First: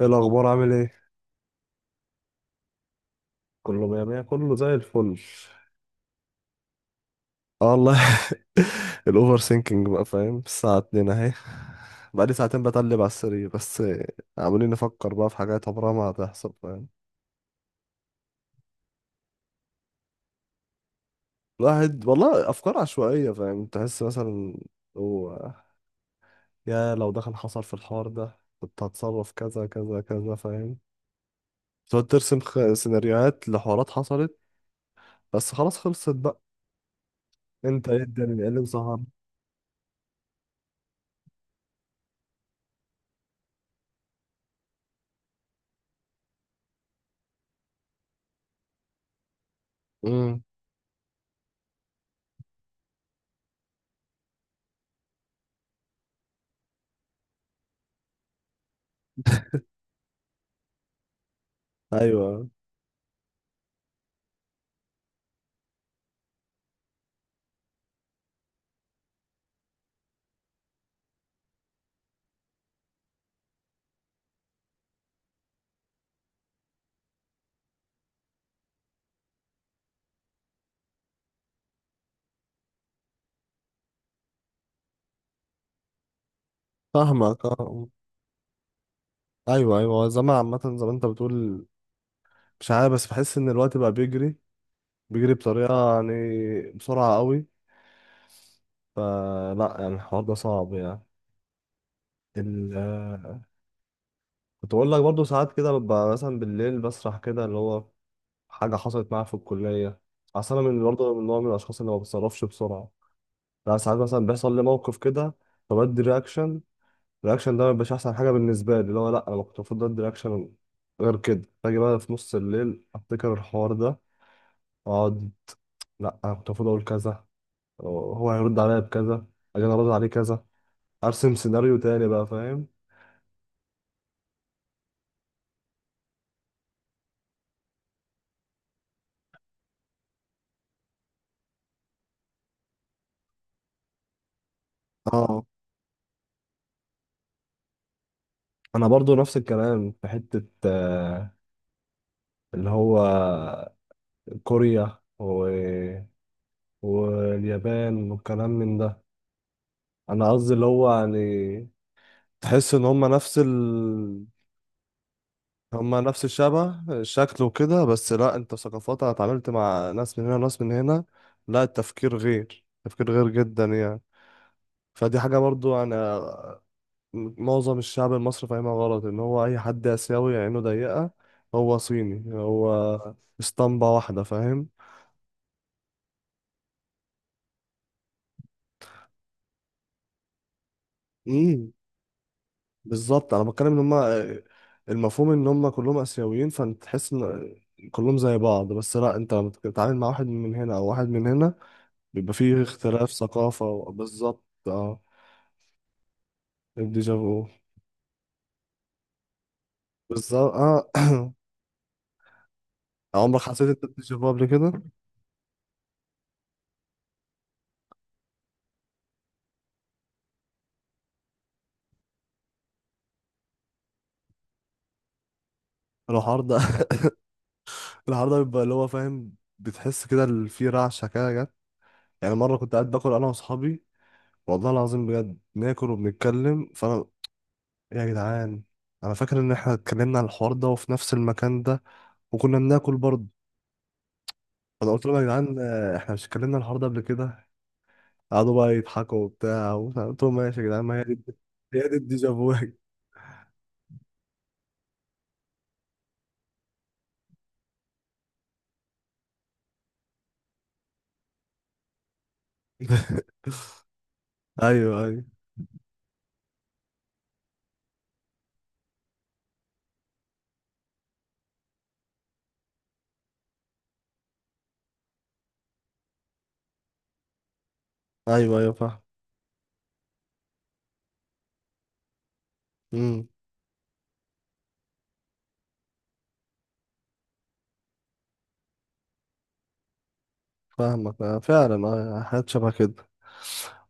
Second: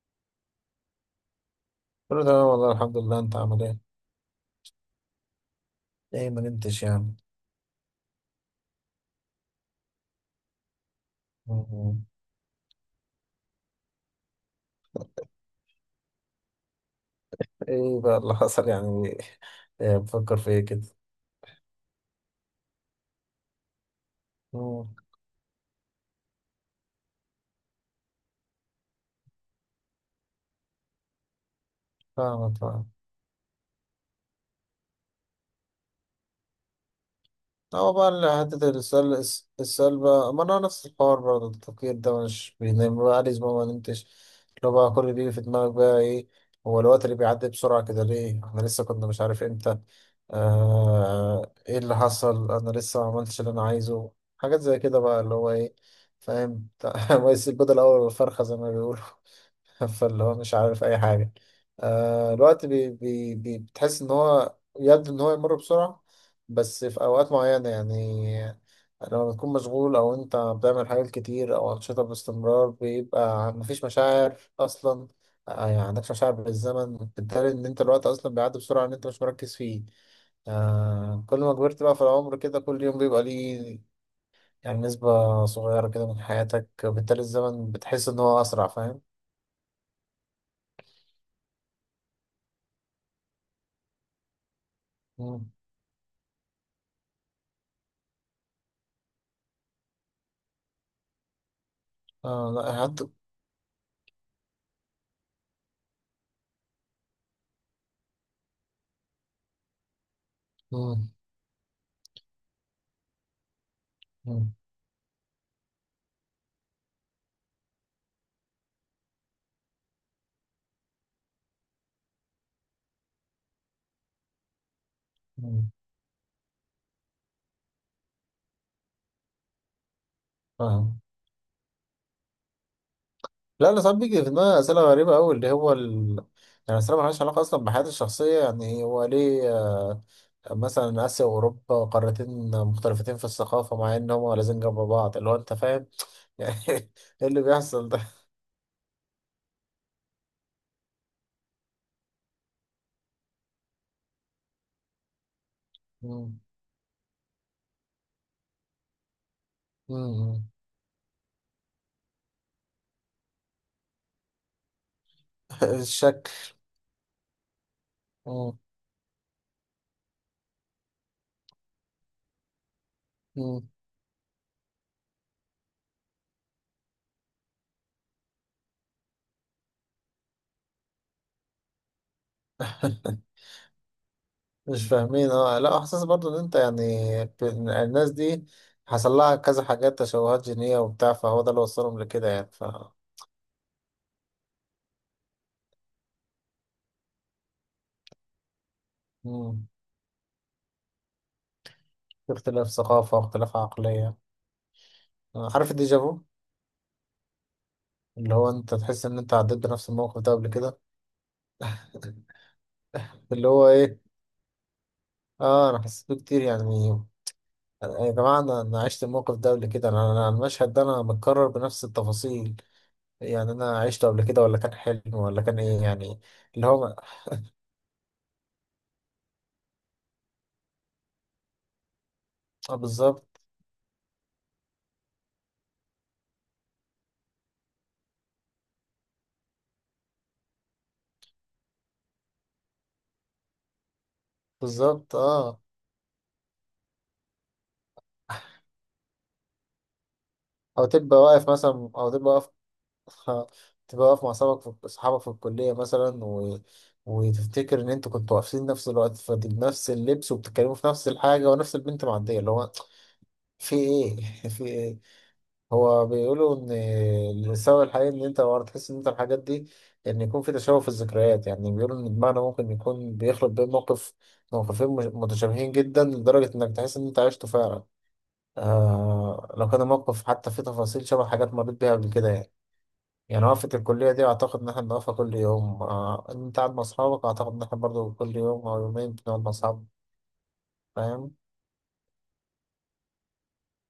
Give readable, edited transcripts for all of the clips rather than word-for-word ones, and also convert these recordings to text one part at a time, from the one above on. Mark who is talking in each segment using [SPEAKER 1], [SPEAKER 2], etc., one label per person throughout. [SPEAKER 1] ايه الاخبار؟ عامل ايه؟
[SPEAKER 2] كله تمام والله الحمد لله، انت عامل ايه؟
[SPEAKER 1] كله مية مية، كله زي الفل.
[SPEAKER 2] ايه، ما نمتش يعني.
[SPEAKER 1] اه والله. الاوفر سينكينج بقى، فاهم؟ الساعة 2 اهي.
[SPEAKER 2] مم.
[SPEAKER 1] بقالي ساعتين بتقلب على السرير بس. عمالين نفكر بقى في حاجات عمرها ما هتحصل، فاهم؟
[SPEAKER 2] ايه بقى اللي حصل يعني؟ ايه بفكر في ايه كده؟
[SPEAKER 1] الواحد والله افكار عشوائية، فاهم؟ تحس مثلا
[SPEAKER 2] مم.
[SPEAKER 1] هو يا لو ده كان حصل في الحوار ده كنت هتصرف كذا كذا كذا، فاهم؟ تقعد ترسم
[SPEAKER 2] فاهمك.
[SPEAKER 1] سيناريوهات لحوارات حصلت. بس خلاص، خلصت بقى. انت
[SPEAKER 2] هو
[SPEAKER 1] ايه؟
[SPEAKER 2] بقى اللي
[SPEAKER 1] الدنيا ايه اللي
[SPEAKER 2] حتة
[SPEAKER 1] مسهر؟
[SPEAKER 2] السلبة، ما أنا نفس الحوار، برضه التفكير ده مش بينام بقى، عادي، ما نمتش. لو بقى كل اللي بيجي في دماغك بقى إيه. هو الوقت اللي بيعدي بسرعة كده ليه؟ إحنا لسه كنا، مش عارف إمتى.
[SPEAKER 1] امم
[SPEAKER 2] إيه اللي حصل؟ أنا لسه ما عملتش اللي أنا عايزه. حاجات زي كده بقى، اللي هو إيه، فاهم؟ ما يسيب بدل أول الفرخة زي ما بيقولوا. فاللي هو مش عارف اي حاجه. آه،
[SPEAKER 1] ايوه
[SPEAKER 2] الوقت بي بي بي بتحس ان هو يبدو ان هو يمر بسرعه. بس في اوقات معينه يعني، لما بتكون مشغول او انت بتعمل حاجات كتير او انشطه باستمرار، بيبقى مفيش مشاعر اصلا. آه يعني عندكش مشاعر بالزمن، بالتالي ان انت الوقت اصلا بيعدي بسرعه ان انت مش مركز فيه. آه، كل ما كبرت بقى في العمر كده، كل يوم بيبقى ليه يعني نسبة صغيرة كده من حياتك، بالتالي
[SPEAKER 1] فاهمك
[SPEAKER 2] الزمن
[SPEAKER 1] اه.
[SPEAKER 2] بتحس إن هو أسرع، فاهم؟
[SPEAKER 1] ايوه ايوه، هو الزمن عامة زي ما انت بتقول. مش عارف بس بحس ان الوقت بقى بيجري، بيجري بطريقة يعني بسرعة قوي. فلا يعني الحوار ده صعب يعني.
[SPEAKER 2] اه،
[SPEAKER 1] ال...
[SPEAKER 2] لا حد.
[SPEAKER 1] آه، كنت بقول لك برضه ساعات كده ببقى مثلا بالليل بسرح كده، اللي هو حاجة حصلت معايا في الكلية. اصل انا من
[SPEAKER 2] مم.
[SPEAKER 1] برضه من نوع من الاشخاص اللي ما بتصرفش بسرعة. لا ساعات مثلا
[SPEAKER 2] مم.
[SPEAKER 1] بيحصل لي موقف كده فبدي رياكشن. الرياكشن ده ما بيبقاش احسن حاجة بالنسبة لي، اللي هو لا، انا كنت المفروض ادي رياكشن. غير كده باجي بقى في نص الليل افتكر الحوار ده واقعد:
[SPEAKER 2] مم.
[SPEAKER 1] لا، انا كنت المفروض اقول كذا، هو هيرد عليا بكذا، اجي انا ارد عليه كذا.
[SPEAKER 2] فاهم.
[SPEAKER 1] ارسم سيناريو تاني بقى، فاهم؟
[SPEAKER 2] لا، انا ساعات بيجي في دماغي اسئله غريبه قوي، اللي هو يعني اسئله مالهاش علاقه اصلا بحياتي الشخصيه، يعني هو ليه آه، مثلا اسيا واوروبا قارتين مختلفتين في الثقافه مع ان هما لازم جنب بعض، اللي هو
[SPEAKER 1] اه
[SPEAKER 2] انت فاهم يعني ايه اللي بيحصل ده؟
[SPEAKER 1] انا برضو نفس الكلام في حتة اللي هو كوريا
[SPEAKER 2] مم.
[SPEAKER 1] واليابان والكلام من ده.
[SPEAKER 2] مم.
[SPEAKER 1] انا
[SPEAKER 2] مم.
[SPEAKER 1] قصدي اللي هو يعني تحس ان هم نفس هم نفس
[SPEAKER 2] الشك.
[SPEAKER 1] الشبه، الشكل وكده، بس لا انت
[SPEAKER 2] مم.
[SPEAKER 1] ثقافات. انا اتعاملت مع ناس من هنا وناس من هنا، لا التفكير غير، تفكير غير جدا
[SPEAKER 2] مم.
[SPEAKER 1] يعني. فدي حاجة برضو أنا، معظم الشعب المصري فاهمها غلط، إن هو أي حد آسيوي عينه ضيقة هو صيني، هو اسطمبة واحدة، فاهم؟
[SPEAKER 2] مش فاهمين، اه، لا احساس برضو ان انت يعني ب- الناس دي حصل لها كذا حاجات، تشوهات جينية وبتاع، فهو ده اللي
[SPEAKER 1] امم
[SPEAKER 2] وصلهم لكده يعني
[SPEAKER 1] بالظبط، أنا بتكلم إن هما المفهوم إن هما كلهم آسيويين فأنت تحس إن كلهم زي بعض. بس لأ، أنت لما
[SPEAKER 2] مم.
[SPEAKER 1] بتتعامل مع واحد من هنا أو واحد من هنا
[SPEAKER 2] في
[SPEAKER 1] بيبقى فيه
[SPEAKER 2] اختلاف
[SPEAKER 1] اختلاف
[SPEAKER 2] ثقافة واختلاف
[SPEAKER 1] ثقافة
[SPEAKER 2] عقلية.
[SPEAKER 1] بالظبط أه.
[SPEAKER 2] آه، عارف الديجافو؟
[SPEAKER 1] الديجافو.
[SPEAKER 2] اللي هو انت تحس ان انت عديت بنفس الموقف ده قبل
[SPEAKER 1] بالظبط
[SPEAKER 2] كده،
[SPEAKER 1] أه. عمرك
[SPEAKER 2] اللي
[SPEAKER 1] حسيت
[SPEAKER 2] هو
[SPEAKER 1] أنت
[SPEAKER 2] ايه.
[SPEAKER 1] بديجافو قبل كده؟
[SPEAKER 2] اه، انا حسيت بيه كتير يعني. يا جماعة، انا عشت الموقف ده قبل كده. انا، المشهد ده انا متكرر بنفس التفاصيل يعني، انا عشته قبل كده ولا كان حلم ولا كان ايه يعني،
[SPEAKER 1] الحوار ده
[SPEAKER 2] اللي هو.
[SPEAKER 1] العرضة بيبقى اللي هو، فاهم؟ بتحس كده في رعشة كده جت. يعني مرة كنت
[SPEAKER 2] اه،
[SPEAKER 1] قاعد باكل أنا
[SPEAKER 2] بالظبط.
[SPEAKER 1] وأصحابي، والله العظيم بجد ناكل وبنتكلم فأنا: يا جدعان، أنا فاكر إن إحنا اتكلمنا عن الحوار ده وفي نفس المكان ده وكنا بناكل برضه. فأنا قلت
[SPEAKER 2] بالظبط،
[SPEAKER 1] لهم: يا جدعان
[SPEAKER 2] اه.
[SPEAKER 1] آه، إحنا مش اتكلمنا عن الحوار ده قبل كده؟ قعدوا بقى يضحكوا وبتاع ومش عارف. قلت لهم ماشي يا جدعان،
[SPEAKER 2] او
[SPEAKER 1] ما هي
[SPEAKER 2] تبقى
[SPEAKER 1] دي،
[SPEAKER 2] واقف
[SPEAKER 1] هي
[SPEAKER 2] مثلا،
[SPEAKER 1] دي
[SPEAKER 2] او تبقى واقف.
[SPEAKER 1] الديجافو.
[SPEAKER 2] تبقى واقف مع اصحابك، في الكليه مثلا، وتفتكر ان انتوا كنتوا واقفين نفس الوقت في نفس اللبس وبتتكلموا في نفس الحاجه، ونفس البنت معديه، اللي هو في ايه؟ في ايه؟
[SPEAKER 1] أيوه أيوه.
[SPEAKER 2] هو بيقولوا ان السبب الحقيقي ان انت ورا تحس ان انت الحاجات دي، ان يكون في تشابه في الذكريات. يعني بيقولوا ان دماغنا ممكن يكون بيخلط بين موقفين متشابهين جدا لدرجه انك تحس ان انت عشته فعلا.
[SPEAKER 1] أيوه أيوه،
[SPEAKER 2] آه، لو كان الموقف حتى فيه تفاصيل شبه حاجات مريت بيها قبل كده يعني.
[SPEAKER 1] فاهم.
[SPEAKER 2] يعني وقفة الكلية دي، أعتقد إن إحنا بنقفها كل يوم. آه، أنت قاعد مع أصحابك، أعتقد إن إحنا برضه كل يوم أو يومين بنقعد مع أصحابنا،
[SPEAKER 1] فاهمك
[SPEAKER 2] فاهم؟
[SPEAKER 1] آه، فعلا آه، حاجات شبه كده.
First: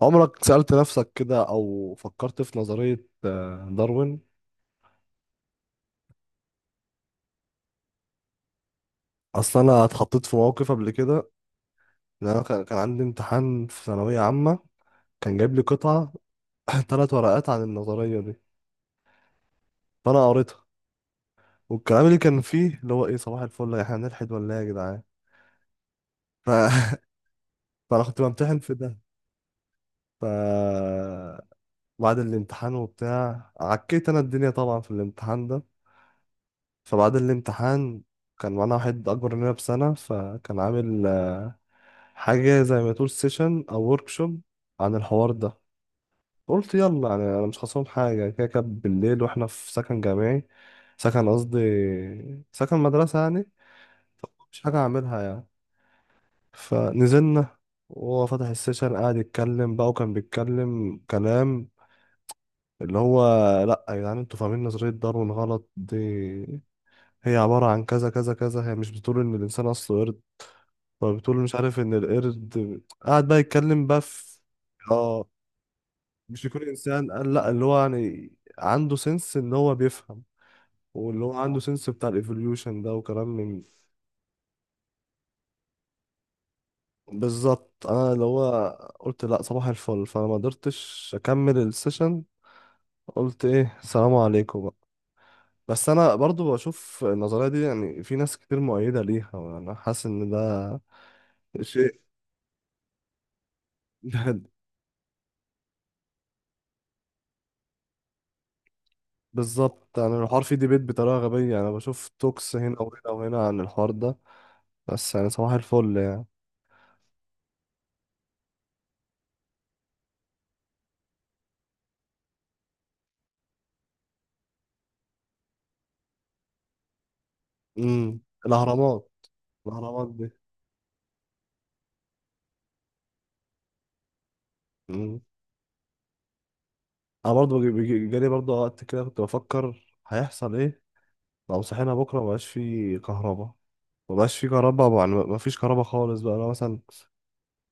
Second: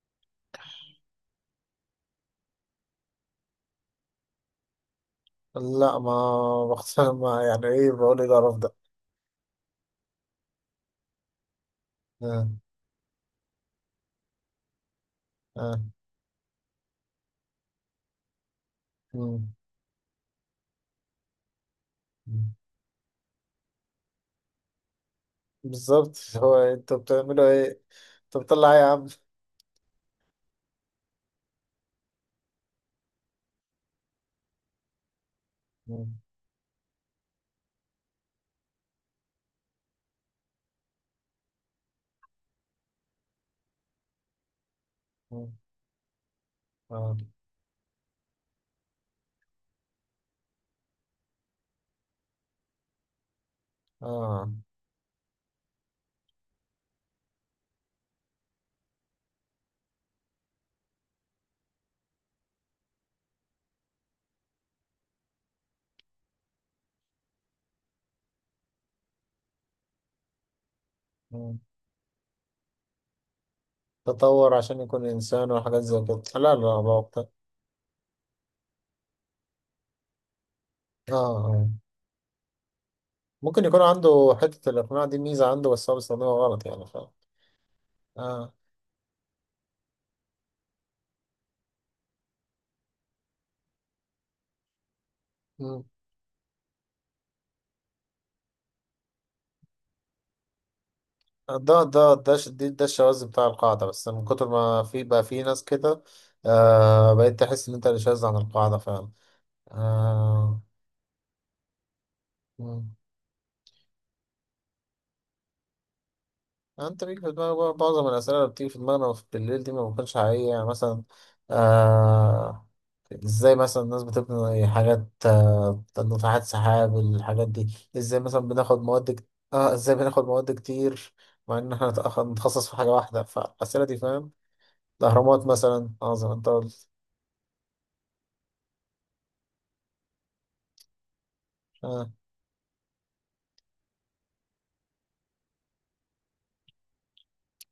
[SPEAKER 1] عمرك سألت نفسك كده أو فكرت في نظرية آه، داروين؟
[SPEAKER 2] لا، ما بختار. ما يعني إيه؟ بقول إيه القرف ده؟
[SPEAKER 1] أصل أنا اتحطيت في موقف قبل كده، إن أنا
[SPEAKER 2] آه.
[SPEAKER 1] كان عندي امتحان في ثانوية عامة، كان جايب لي
[SPEAKER 2] آه.
[SPEAKER 1] قطعة 3 ورقات عن النظرية دي.
[SPEAKER 2] مم.
[SPEAKER 1] فأنا قريتها، والكلام اللي كان
[SPEAKER 2] مم.
[SPEAKER 1] فيه اللي هو إيه؟ صباح الفل، إحنا هنلحد ولا إيه يا جدعان؟
[SPEAKER 2] بالظبط.
[SPEAKER 1] ف...
[SPEAKER 2] هو أنتوا بتعملوا إيه؟
[SPEAKER 1] فأنا كنت
[SPEAKER 2] أنتوا
[SPEAKER 1] بمتحن
[SPEAKER 2] بتطلع
[SPEAKER 1] في
[SPEAKER 2] إيه يا
[SPEAKER 1] ده.
[SPEAKER 2] عم؟
[SPEAKER 1] ف بعد الامتحان وبتاع عكيت أنا الدنيا طبعا في الامتحان ده.
[SPEAKER 2] مم.
[SPEAKER 1] فبعد الامتحان كان معانا واحد أكبر مننا بسنة، فكان عامل آه، حاجة زي ما تقول سيشن أو شوب عن الحوار
[SPEAKER 2] مم.
[SPEAKER 1] ده. قلت يلا
[SPEAKER 2] آه.
[SPEAKER 1] يعني، أنا مش خاصهم حاجة، كده كده بالليل وإحنا في سكن جامعي، سكن قصدي سكن مدرسة يعني،
[SPEAKER 2] آه.
[SPEAKER 1] مش حاجة أعملها يعني. فنزلنا، وهو فتح السيشن قاعد يتكلم بقى، وكان بيتكلم كلام اللي هو: لأ يا جدعان، انتوا فاهمين نظرية داروين غلط، دي هي عبارة عن كذا كذا كذا، هي مش بتقول إن الإنسان أصله قرد. فبتقول مش
[SPEAKER 2] مم.
[SPEAKER 1] عارف ان القرد قاعد بقى يتكلم بقى في،
[SPEAKER 2] تطور عشان يكون
[SPEAKER 1] اه،
[SPEAKER 2] إنسان وحاجات زي كده،
[SPEAKER 1] مش
[SPEAKER 2] لا
[SPEAKER 1] يكون
[SPEAKER 2] لا
[SPEAKER 1] انسان،
[SPEAKER 2] بختار.
[SPEAKER 1] قال لا، اللي هو يعني عنده سنس ان هو بيفهم،
[SPEAKER 2] آه
[SPEAKER 1] واللي هو عنده
[SPEAKER 2] آه،
[SPEAKER 1] سنس بتاع الايفوليوشن ده وكلام من،
[SPEAKER 2] ممكن يكون عنده حتة الإقناع دي ميزة عنده، بس هو بيستخدمها غلط يعني، فاهم؟
[SPEAKER 1] بالظبط. انا اللي
[SPEAKER 2] آه.
[SPEAKER 1] هو قلت لا، صباح الفل. فانا ما قدرتش اكمل السيشن، قلت ايه السلام عليكم بقى. بس انا برضو بشوف النظريه دي يعني في ناس كتير مؤيده ليها وانا حاسس ان ده
[SPEAKER 2] ده
[SPEAKER 1] شيء.
[SPEAKER 2] ده ده ش- دي- ده الشواذ بتاع القاعدة، بس من كتر ما في بقى في ناس كده. آه، بقيت تحس إن أنت اللي شاذ عن القاعدة فعلا.
[SPEAKER 1] بالظبط، يعني الحوار فيه
[SPEAKER 2] آه.
[SPEAKER 1] ديبيت بطريقة غبية يعني، بشوف توكس هنا
[SPEAKER 2] مم.
[SPEAKER 1] وهنا وهنا عن الحوار ده. بس يعني صباح الفل يعني.
[SPEAKER 2] آه، أنت بيجي في دماغك بقى معظم الأسئلة اللي بتيجي في دماغنا في بالليل دي ما بتكونش حقيقية، يعني مثلا آه، إزاي مثلا الناس بتبني حاجات، ناطحات سحاب الحاجات دي،
[SPEAKER 1] امم
[SPEAKER 2] إزاي مثلا بناخد
[SPEAKER 1] الأهرامات.
[SPEAKER 2] مواد إزاي
[SPEAKER 1] الأهرامات
[SPEAKER 2] بناخد
[SPEAKER 1] دي.
[SPEAKER 2] مواد كتير مع إن إحنا نتخصص في حاجة واحدة، فالأسئلة دي فاهم.
[SPEAKER 1] امم.
[SPEAKER 2] الأهرامات مثلا، عظمة أنت قلت.
[SPEAKER 1] أنا برضه جالي برضه وقت كده كنت بفكر هيحصل إيه لو صحينا
[SPEAKER 2] آه.
[SPEAKER 1] بكرة مبقاش فيه كهرباء؟ مبقاش فيه كهرباء يعني مفيش كهرباء خالص بقى، أنا مثلا،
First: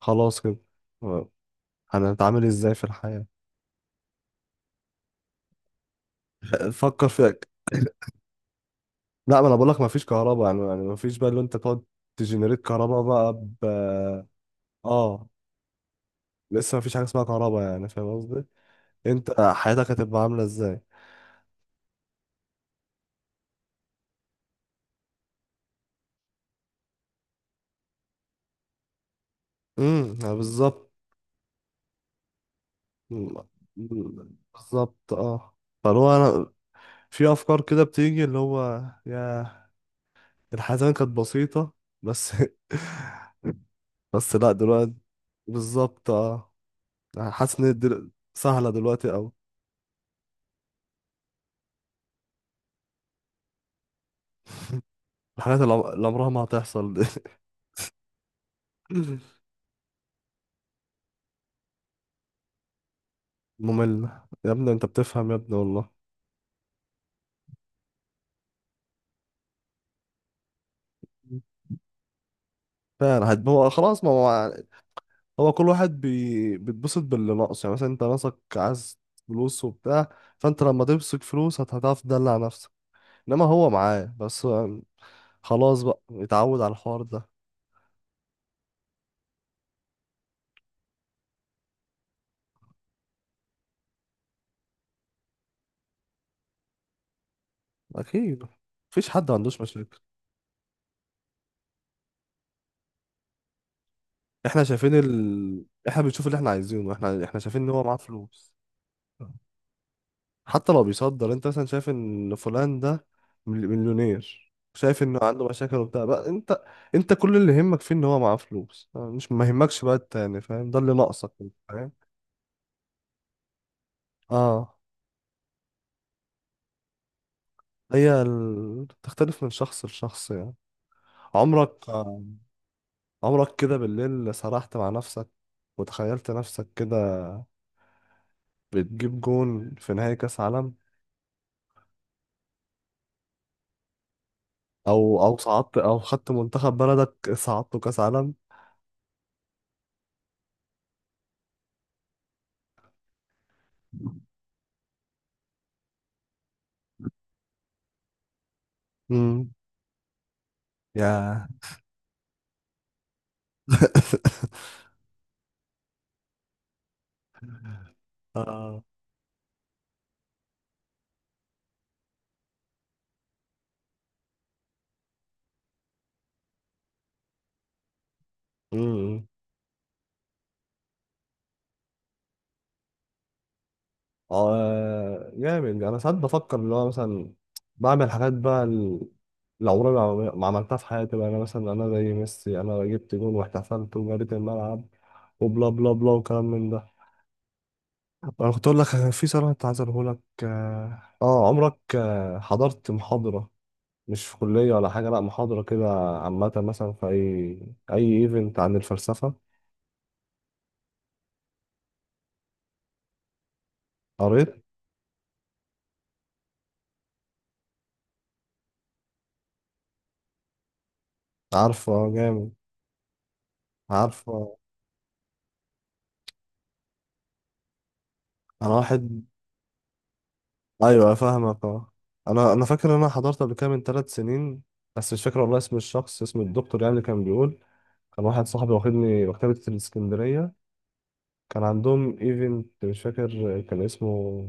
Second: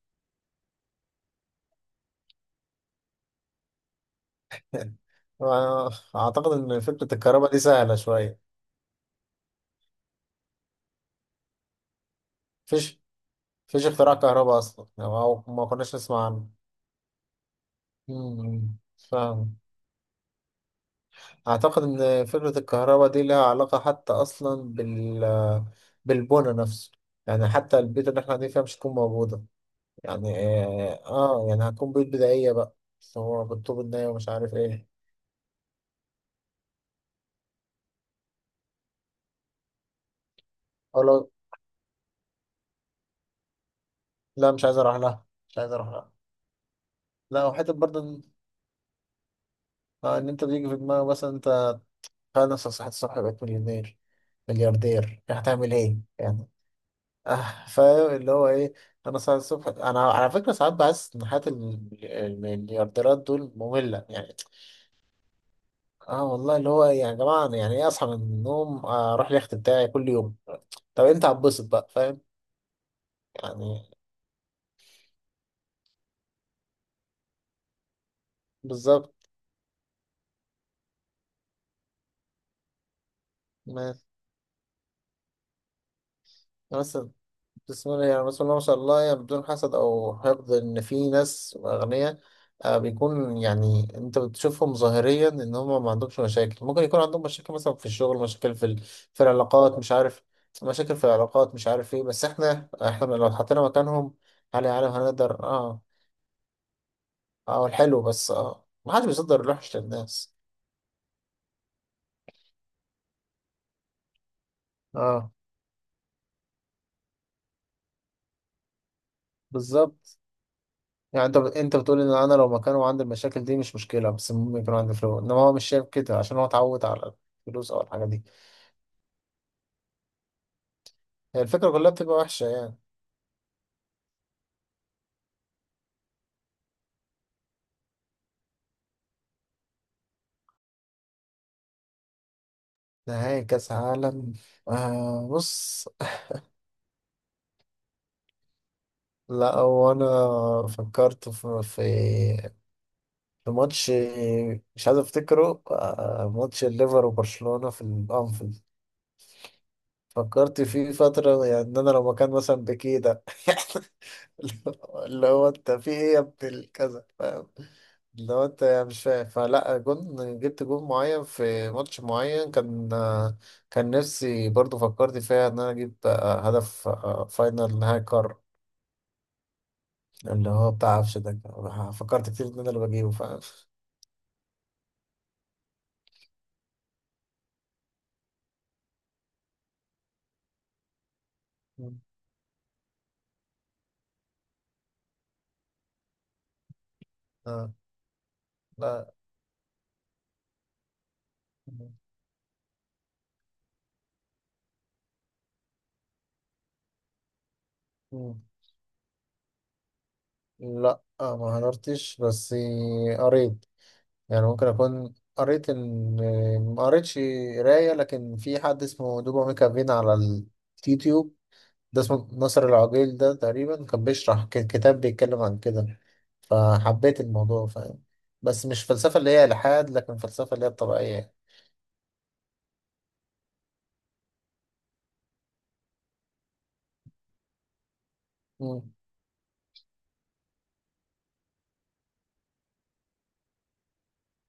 [SPEAKER 1] خلاص كده، هنتعامل إزاي في الحياة؟
[SPEAKER 2] اعتقد ان
[SPEAKER 1] فكر
[SPEAKER 2] فكره
[SPEAKER 1] فيها.
[SPEAKER 2] الكهرباء دي سهله شويه.
[SPEAKER 1] لا ما أنا بقولك مفيش كهرباء يعني، يعني مفيش بقى اللي أنت تقعد تجنريت
[SPEAKER 2] مفيش
[SPEAKER 1] كهرباء بقى. ب
[SPEAKER 2] مفيش اختراع كهرباء اصلا يعني،
[SPEAKER 1] اه،
[SPEAKER 2] او ما كناش نسمع عنه.
[SPEAKER 1] لسه مفيش حاجه اسمها كهرباء يعني، فاهم قصدي؟
[SPEAKER 2] أمم.
[SPEAKER 1] انت
[SPEAKER 2] فاهم.
[SPEAKER 1] حياتك هتبقى عامله ازاي؟
[SPEAKER 2] اعتقد ان فكره الكهرباء دي لها علاقه حتى اصلا بالبنى نفسه، يعني حتى البيت اللي احنا قاعدين فيها مش هتكون موجوده
[SPEAKER 1] امم،
[SPEAKER 2] يعني.
[SPEAKER 1] بالظبط.
[SPEAKER 2] اه، آه، يعني هتكون بيوت بدائيه بقى، بس هو
[SPEAKER 1] مم،
[SPEAKER 2] بالطوب الناي ومش عارف ايه.
[SPEAKER 1] بالظبط اه. فاللي هو انا، في افكار كده بتيجي اللي هو يا، الحياه زمان
[SPEAKER 2] او
[SPEAKER 1] كانت
[SPEAKER 2] لو،
[SPEAKER 1] بسيطه. بس بس لا
[SPEAKER 2] لا مش عايز
[SPEAKER 1] دلوقتي.
[SPEAKER 2] اروح لها، مش عايز اروح
[SPEAKER 1] بالظبط
[SPEAKER 2] لها.
[SPEAKER 1] اه.
[SPEAKER 2] لا،
[SPEAKER 1] حاسس
[SPEAKER 2] وحته
[SPEAKER 1] ان
[SPEAKER 2] برضه ان
[SPEAKER 1] سهله دلوقتي قوي.
[SPEAKER 2] آه، إن انت بيجي في دماغك مثلا انت، خلاص يا صاحبي الصبح بقيت مليونير، ملياردير،
[SPEAKER 1] الحاجات
[SPEAKER 2] هتعمل
[SPEAKER 1] اللي
[SPEAKER 2] ايه
[SPEAKER 1] اللي عمرها ما
[SPEAKER 2] يعني؟
[SPEAKER 1] هتحصل دي.
[SPEAKER 2] آه فاهم اللي هو ايه. انا صاحي الصبح، انا على فكره ساعات بحس ان حياه المليارديرات دول ممله
[SPEAKER 1] مملة
[SPEAKER 2] يعني.
[SPEAKER 1] يا ابني. انت بتفهم يا ابني والله.
[SPEAKER 2] اه والله، اللي هو يعني يا جماعه، أنا يعني ايه اصحى من النوم آه، اروح اليخت بتاعي كل يوم. طب انت هتبسط بقى فاهم
[SPEAKER 1] فعلا هو
[SPEAKER 2] يعني.
[SPEAKER 1] خلاص، ما هو هو كل واحد بيتبسط باللي ناقص يعني. مثلا انت ناقصك عايز
[SPEAKER 2] بالظبط.
[SPEAKER 1] فلوس وبتاع، فانت لما تمسك فلوس هتعرف تدلع نفسك. انما هو
[SPEAKER 2] ما-
[SPEAKER 1] معاه بس، هو خلاص بقى اتعود على
[SPEAKER 2] بس
[SPEAKER 1] الحوار ده.
[SPEAKER 2] بسم الله يعني، بسم الله ما شاء الله يعني، بدون حسد او حقد، ان في ناس اغنياء آه، بيكون يعني انت بتشوفهم ظاهريا ان هم ما عندهمش مشاكل، ممكن يكون عندهم مشاكل مثلا في الشغل،
[SPEAKER 1] اكيد.
[SPEAKER 2] مشاكل في
[SPEAKER 1] مفيش
[SPEAKER 2] في
[SPEAKER 1] حد ما عندوش
[SPEAKER 2] العلاقات، مش
[SPEAKER 1] مشاكل.
[SPEAKER 2] عارف، مشاكل في العلاقات، مش عارف ايه، بس احنا لو اتحطينا مكانهم
[SPEAKER 1] احنا
[SPEAKER 2] هل يا عالم
[SPEAKER 1] شايفين
[SPEAKER 2] هنقدر؟ اه.
[SPEAKER 1] احنا بنشوف اللي احنا عايزينه. احنا شايفين
[SPEAKER 2] اه
[SPEAKER 1] ان هو معاه
[SPEAKER 2] الحلو بس،
[SPEAKER 1] فلوس.
[SPEAKER 2] اه ما حدش بيصدر الوحش للناس.
[SPEAKER 1] حتى لو بيصدر، انت مثلا شايف ان فلان ده مليونير، شايف انه
[SPEAKER 2] اه
[SPEAKER 1] عنده مشاكل وبتاع بقى، انت انت كل اللي يهمك فيه ان هو معاه فلوس، مش ما يهمكش بقى
[SPEAKER 2] بالظبط.
[SPEAKER 1] التاني، فاهم؟ ده اللي
[SPEAKER 2] يعني
[SPEAKER 1] ناقصك.
[SPEAKER 2] انت بتقول ان انا لو مكانه وعندي المشاكل دي مش مشكله، بس المهم يكون
[SPEAKER 1] اه.
[SPEAKER 2] عندي فلوس، انما هو مش شايف كده عشان هو اتعود على الفلوس او الحاجه
[SPEAKER 1] هي
[SPEAKER 2] دي.
[SPEAKER 1] تختلف من شخص لشخص يعني.
[SPEAKER 2] هي الفكره
[SPEAKER 1] عمرك،
[SPEAKER 2] كلها بتبقى وحشه يعني.
[SPEAKER 1] عمرك كده بالليل سرحت مع نفسك وتخيلت نفسك كده بتجيب جون في نهائي كأس عالم؟
[SPEAKER 2] نهائي كاس عالم.
[SPEAKER 1] او
[SPEAKER 2] آه
[SPEAKER 1] او صعدت،
[SPEAKER 2] بص،
[SPEAKER 1] او خدت منتخب بلدك صعدته كأس عالم؟
[SPEAKER 2] لا هو انا فكرت في، في ماتش مش عايز افتكره، آه، ماتش الليفر وبرشلونه في الانفيلد.
[SPEAKER 1] امم.
[SPEAKER 2] فكرت فيه
[SPEAKER 1] يا.
[SPEAKER 2] فتره، يعني ان انا لو مكان مثلا بكيه ده. اللي هو انت في ايه يا ابن الكذا، فاهم؟ اللي هو انت
[SPEAKER 1] اه.
[SPEAKER 2] يعني مش فاهم، فلا جون، جبت جون معين في ماتش معين كان، كان نفسي برضو فكرت فيها ان انا اجيب آه، هدف، فاينل، نهائي قارة،
[SPEAKER 1] امم.
[SPEAKER 2] اللي هو بتاع عفش ده. فكرت كتير ان انا اللي بجيبه، فاهم؟
[SPEAKER 1] اه جامد. انا ساعات بفكر اللي هو مثلا بعمل حاجات بقى اللي عمري ما عملتها في حياتي بقى، انا مثلا انا زي ميسي، انا جبت جون واحتفلت وجريت الملعب وبلا بلا بلا وكلام من ده.
[SPEAKER 2] آه.
[SPEAKER 1] انا كنت اقول لك
[SPEAKER 2] لا.
[SPEAKER 1] في سؤال كنت عايز اقوله لك اه آه، عمرك آه، حضرت محاضرة؟ مش في كلية ولا حاجة، لا محاضرة كده عامة مثلا، في اي
[SPEAKER 2] مم.
[SPEAKER 1] ايفنت عن الفلسفة؟
[SPEAKER 2] لا آه، ما حضرتش، بس قريت. يعني
[SPEAKER 1] قريت.
[SPEAKER 2] ممكن أكون قريت إن ما قريتش، قراية، لكن في حد اسمه دوبا ميكافين على اليوتيوب،
[SPEAKER 1] عارفه
[SPEAKER 2] ده
[SPEAKER 1] آه،
[SPEAKER 2] اسمه
[SPEAKER 1] جامد.
[SPEAKER 2] ناصر العقيل، ده تقريبا كان بيشرح
[SPEAKER 1] عارفه.
[SPEAKER 2] كتاب بيتكلم عن كده، فحبيت الموضوع فاهم. بس
[SPEAKER 1] انا
[SPEAKER 2] مش فلسفة
[SPEAKER 1] واحد،
[SPEAKER 2] اللي هي إلحاد، لكن فلسفة اللي هي
[SPEAKER 1] ايوه
[SPEAKER 2] الطبيعية.
[SPEAKER 1] فاهمك اه. انا فاكر ان انا حضرت قبل كده من 3 سنين. بس مش فاكر والله اسم الشخص، اسم الدكتور يعني اللي كان بيقول. كان واحد صاحبي
[SPEAKER 2] مم.
[SPEAKER 1] واخدني مكتبة الاسكندرية، كان عندهم ايفنت مش فاكر كان اسمه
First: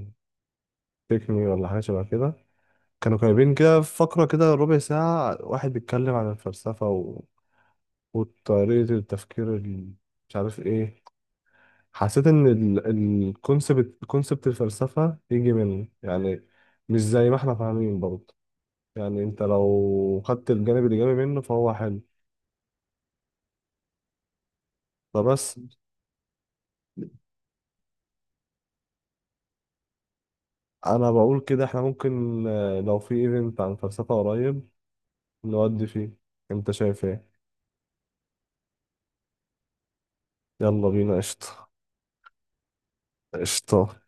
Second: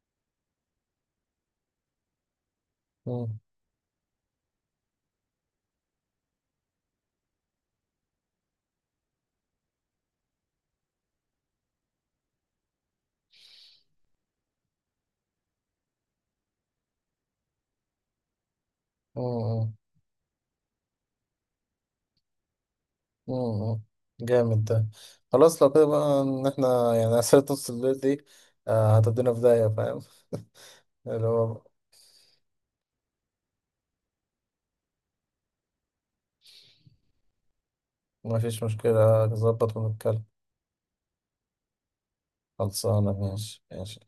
[SPEAKER 1] تيك مي ولا حاجة شبه كده. كانوا
[SPEAKER 2] مم.
[SPEAKER 1] جايبين كده فقرة كده ربع ساعة، واحد بيتكلم عن الفلسفة وطريقة التفكير مش عارف ايه. حسيت ان الكونسبت، كونسبت الفلسفة يجي منه يعني، مش زي ما احنا فاهمين برضه. يعني انت
[SPEAKER 2] مم.
[SPEAKER 1] لو خدت الجانب الإيجابي منه فهو حلو.
[SPEAKER 2] مم. جامد ده.
[SPEAKER 1] فبس
[SPEAKER 2] خلاص لو كده بقى إن إحنا يعني أسئلة نص الليل دي آه، هتدينا في داهية، فاهم؟
[SPEAKER 1] انا
[SPEAKER 2] اللي
[SPEAKER 1] بقول
[SPEAKER 2] هو.
[SPEAKER 1] كده احنا ممكن آه، لو في ايفنت عن فلسفة قريب نودي فيه. انت شايف ايه؟
[SPEAKER 2] مفيش مشكلة، نظبط ونتكلم.
[SPEAKER 1] يلا بينا قشطة.
[SPEAKER 2] خلصانة، ماشي ماشي.
[SPEAKER 1] قشطة.